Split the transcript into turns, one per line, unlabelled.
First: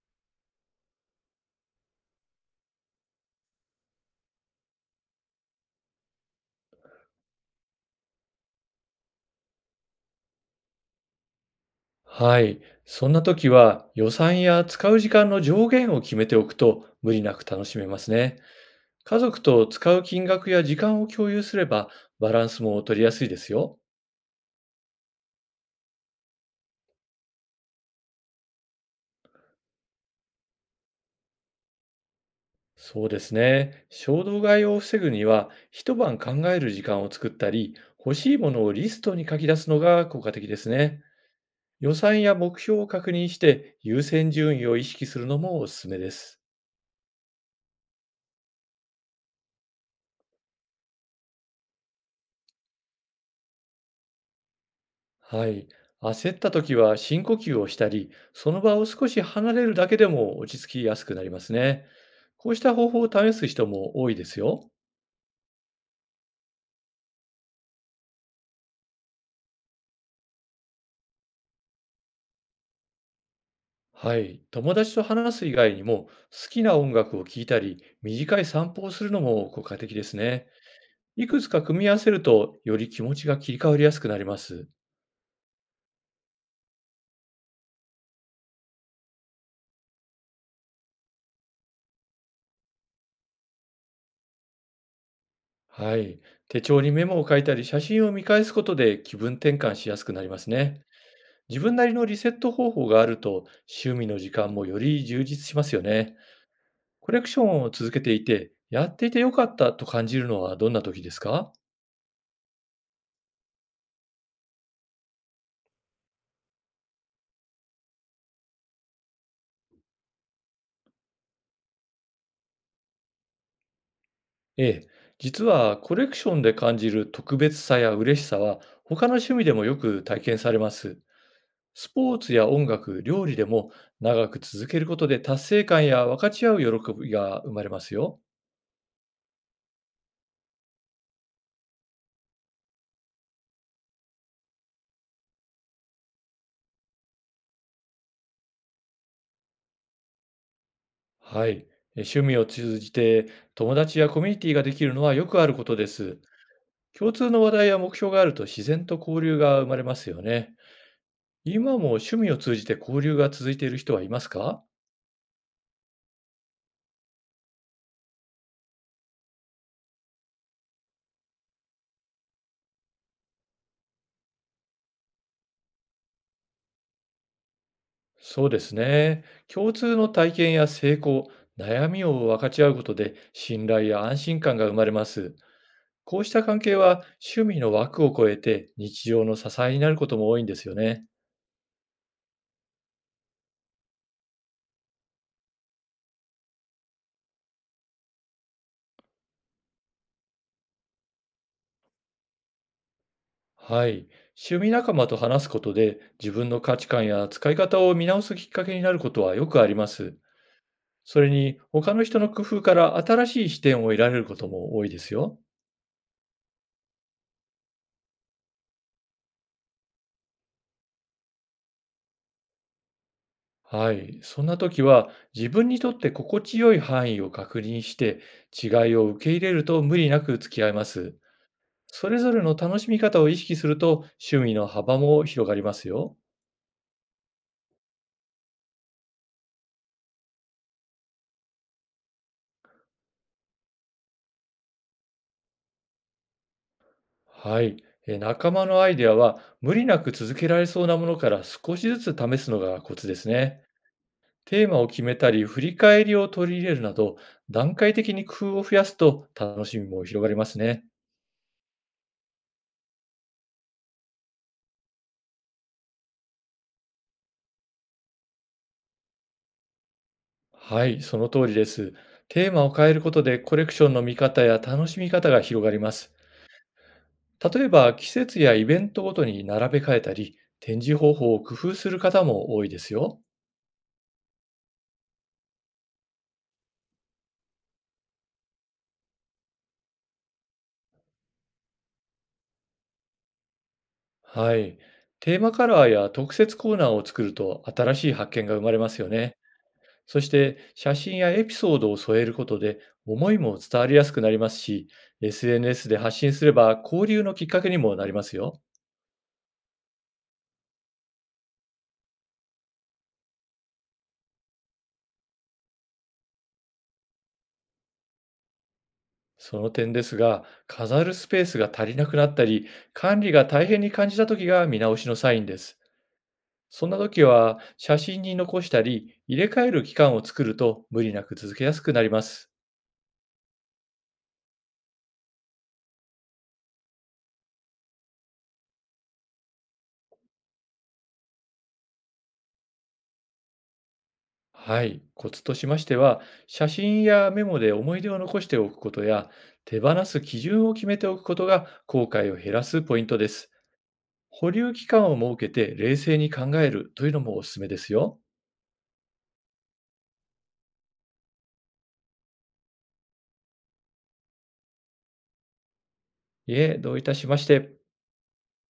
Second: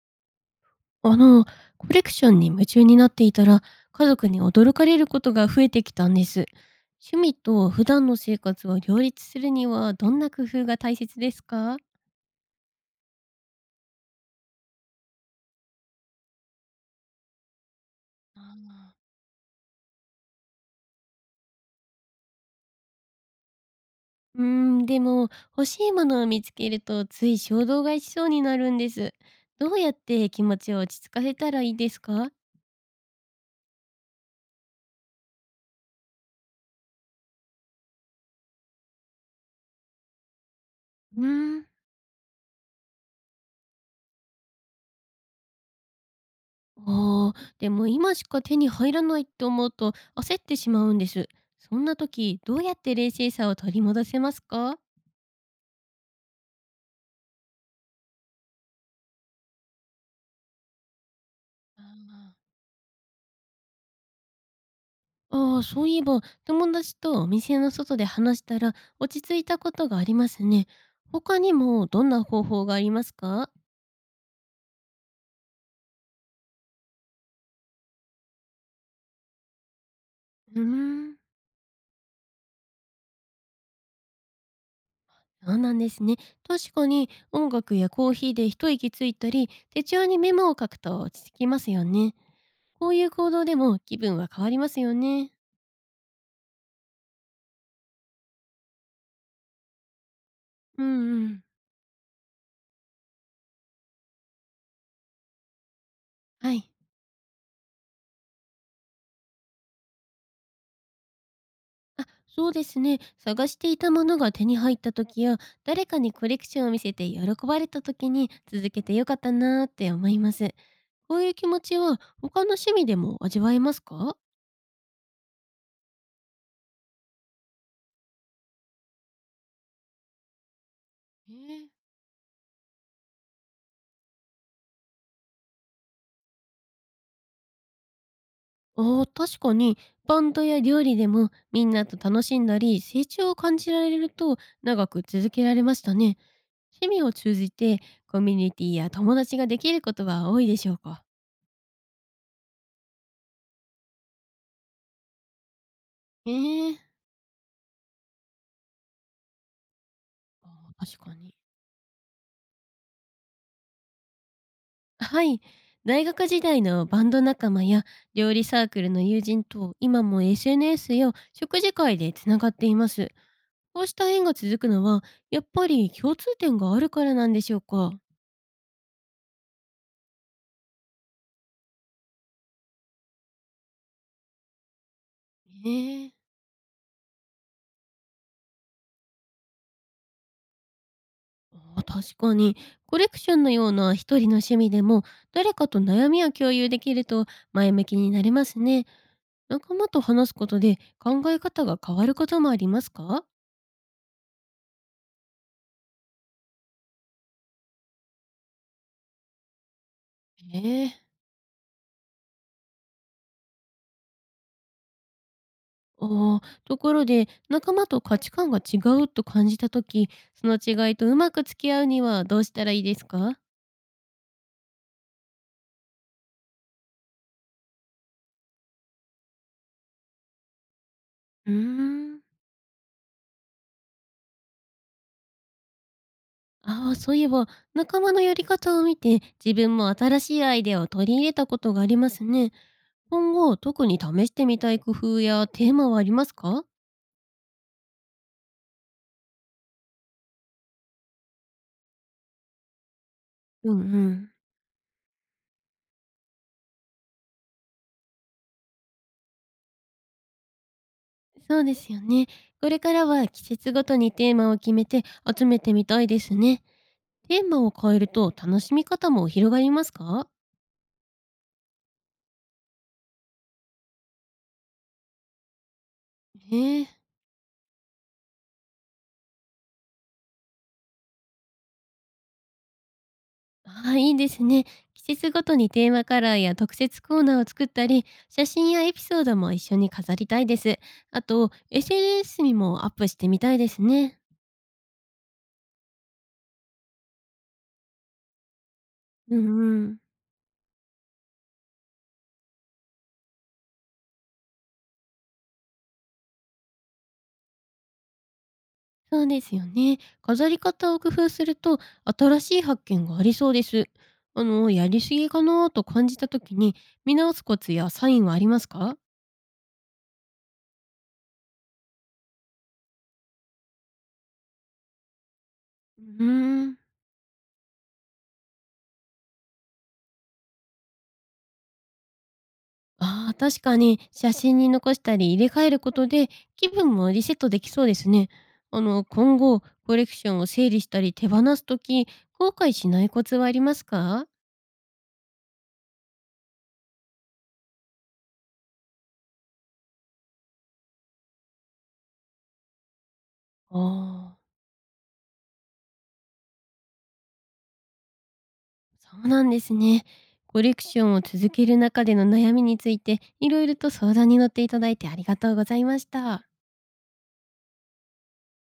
あの、コレクションに夢中になっていたら、家族に驚かれることが増えてきたんです。趣味と普段の生活を両立するには、どんな工夫が大切ですか？
はい。そんな時は予算や使う時間の上限を決めておくと無理なく楽しめますね。
あ。
家族と使う金額や時間を共有すれば、バランスも取りやすいですよ。
でも、欲しいものを見つけると、つい衝動買いしそうになるんです。どうやって気持ちを落ち着かせたらいいですか？
そうですね。衝動買いを防ぐには、一晩考える時間を作ったり、欲しいものをリストに書き出すのが効果的ですね。
うーん。
予算や目標を確認して、優先順位を意識するのもおすすめです。
ああ、でも今しか手に入らないと思うと焦ってしまうんです。そんな時、どうやって冷静さを取り戻せますか？
はい。焦った時は深呼吸をしたり、その場を少し離れるだけでも落ち着きやすくなります
あ
ね。
ー。
こうした方法を試す人も多いですよ。
ああ、そういえば、友達とお店の外で話したら落ち着いたことがありますね。他にもどんな方法がありますか？
はい。友達と話す以外にも、好きな音楽を聴いたり、短い散歩をするのも効果的ですね。
うーん。
いくつか組み合わせると、より気持ちが切り替わりやすくなります。
そうなんですね。確かに音楽やコーヒーで一息ついたり、手帳にメモを書くと落ち着きますよね。こういう行動でも気分は変わりますよね。
はい。手帳にメモを書いたり、写真を見返すことで気分転換しやすくなりますね。
うんうん。
自分なりのリセット方法があると、趣味の時間もより充実しますよね。
はい。
コレクションを続けていて、やっていてよかったと感じるのはどんな時ですか？
あ、そうですね。探していたものが手に入った時や、誰かにコレクションを見せて喜ばれた時に続けてよかったなーって思います。こういう気持ちは他の趣味でも味わえますか？
ええ、実はコレクションで感じる特別さや嬉しさは、他の趣味でもよく体験されます。
えー。
スポーツや音楽、料理でも、長く続けることで達成感や分かち合う喜びが生まれますよ。
ああ、確かに、バンドや料理でもみんなと楽しんだり、成長を感じられると長く続けられましたね。趣味を通じてコミュニティや友達ができることは多いでしょうか？
はい。趣味を通じて友達やコミュニティができるのはよくあることです。
ええ、
共通の話題や目標があると、自然と交流が生まれますよね。
ああ、確かに。
今も趣味を通じて交流が続いている人はいますか？
はい。大学時代のバンド仲間や料理サークルの友人と今も SNS や食事会でつながっています。こうした縁が続くのは、やっぱり共通点があるからなんでしょうか？
そうですね。共通の体験や成功、悩みを分かち合うことで、信頼や安心感が生まれます。
ええ。
こうした関係は、趣味の枠を超えて日常の支えになることも多いんですよね。
ああ、確かに。コレクションのような一人の趣味でも、誰かと悩みを共有できると前向きになれますね。仲間と話すことで考え方が変わることもありますか？
はい。趣味仲間と話すことで、自分の価値観や使い方を見直すきっかけになることはよくあります。
ええ。
それに、他の人の工夫から新しい視点を得られることも多いですよ。
ああ、ところで、仲間と価値観が違うと感じた時、その違いとうまく付き合うにはどうしたらいいですか？
はい。そんな時は、自分にとって心地よい範囲を確認して、違いを受け入れると無理なく付き合います。
うー
それ
ん。
ぞれの楽しみ方を意識すると、趣味の幅も広がりますよ。
ああ、そういえば、仲間のやり方を見て、自分も新しいアイデアを取り入れたことがありますね。今後、特に試してみたい工夫やテーマはありますか？
はい。仲間のアイデアは、無理なく続けられそうなものから少しずつ試すのがコツですね。
うんうん。
テーマを決めたり、振り返りを取り入れるなど、段階的に工夫を増やすと楽しみも広がりますね。
そうですよね。これからは季節ごとにテーマを決めて集めてみたいですね。テーマを変えると楽しみ方も広がりますか？
はい、その通りです。テーマを変えることで、コレクションの見方や楽しみ方が広がります。
へえ。
例えば、季節やイベントごとに並べ替えたり、展示方法を工夫する方も多いですよ。
ああ、いいですね。季節ごとにテーマカラーや特設コーナーを作ったり、写真やエピソードも一緒に飾りたいです。あと、SNS にもアップしてみたいですね。
はい。テーマカラーや特設コーナーを作ると、新しい発見が生まれますよ
うん
ね。
うん。
そして写真やエピソードを添えることで、思いも伝わりやすくなりますし、SNS で発信すれば交流のきっかけにもなりますよ。
そうですよね。飾り方を工夫すると、新しい発見がありそうです。やりすぎかなと感じた時に、見直すコツやサインはありますか？
その点ですが、飾るスペースが足りなくなったり、管理が大変に感じた時が見直しのサインです。
うーん。
そんな時は写真に残したり、入れ替える期間を作ると無理なく続けやすくなります。
ああ、確かに写真に残したり入れ替えることで気分もリセットできそうですね。今後コレクションを整理したり手放すとき、後悔しないコツはありますか？
はい、コツとしましては、写真やメモで思い出を残しておくことや、手放す基準を決めておくことが後悔を減らすポイントです。
ああ、
保留期間を設けて冷静に考えるというのもおすすめですよ。
そうなんですね。コレクションを続ける中での悩みについていろいろと相談に乗っていただいてありがとうございました。
いえ、どういたしまして。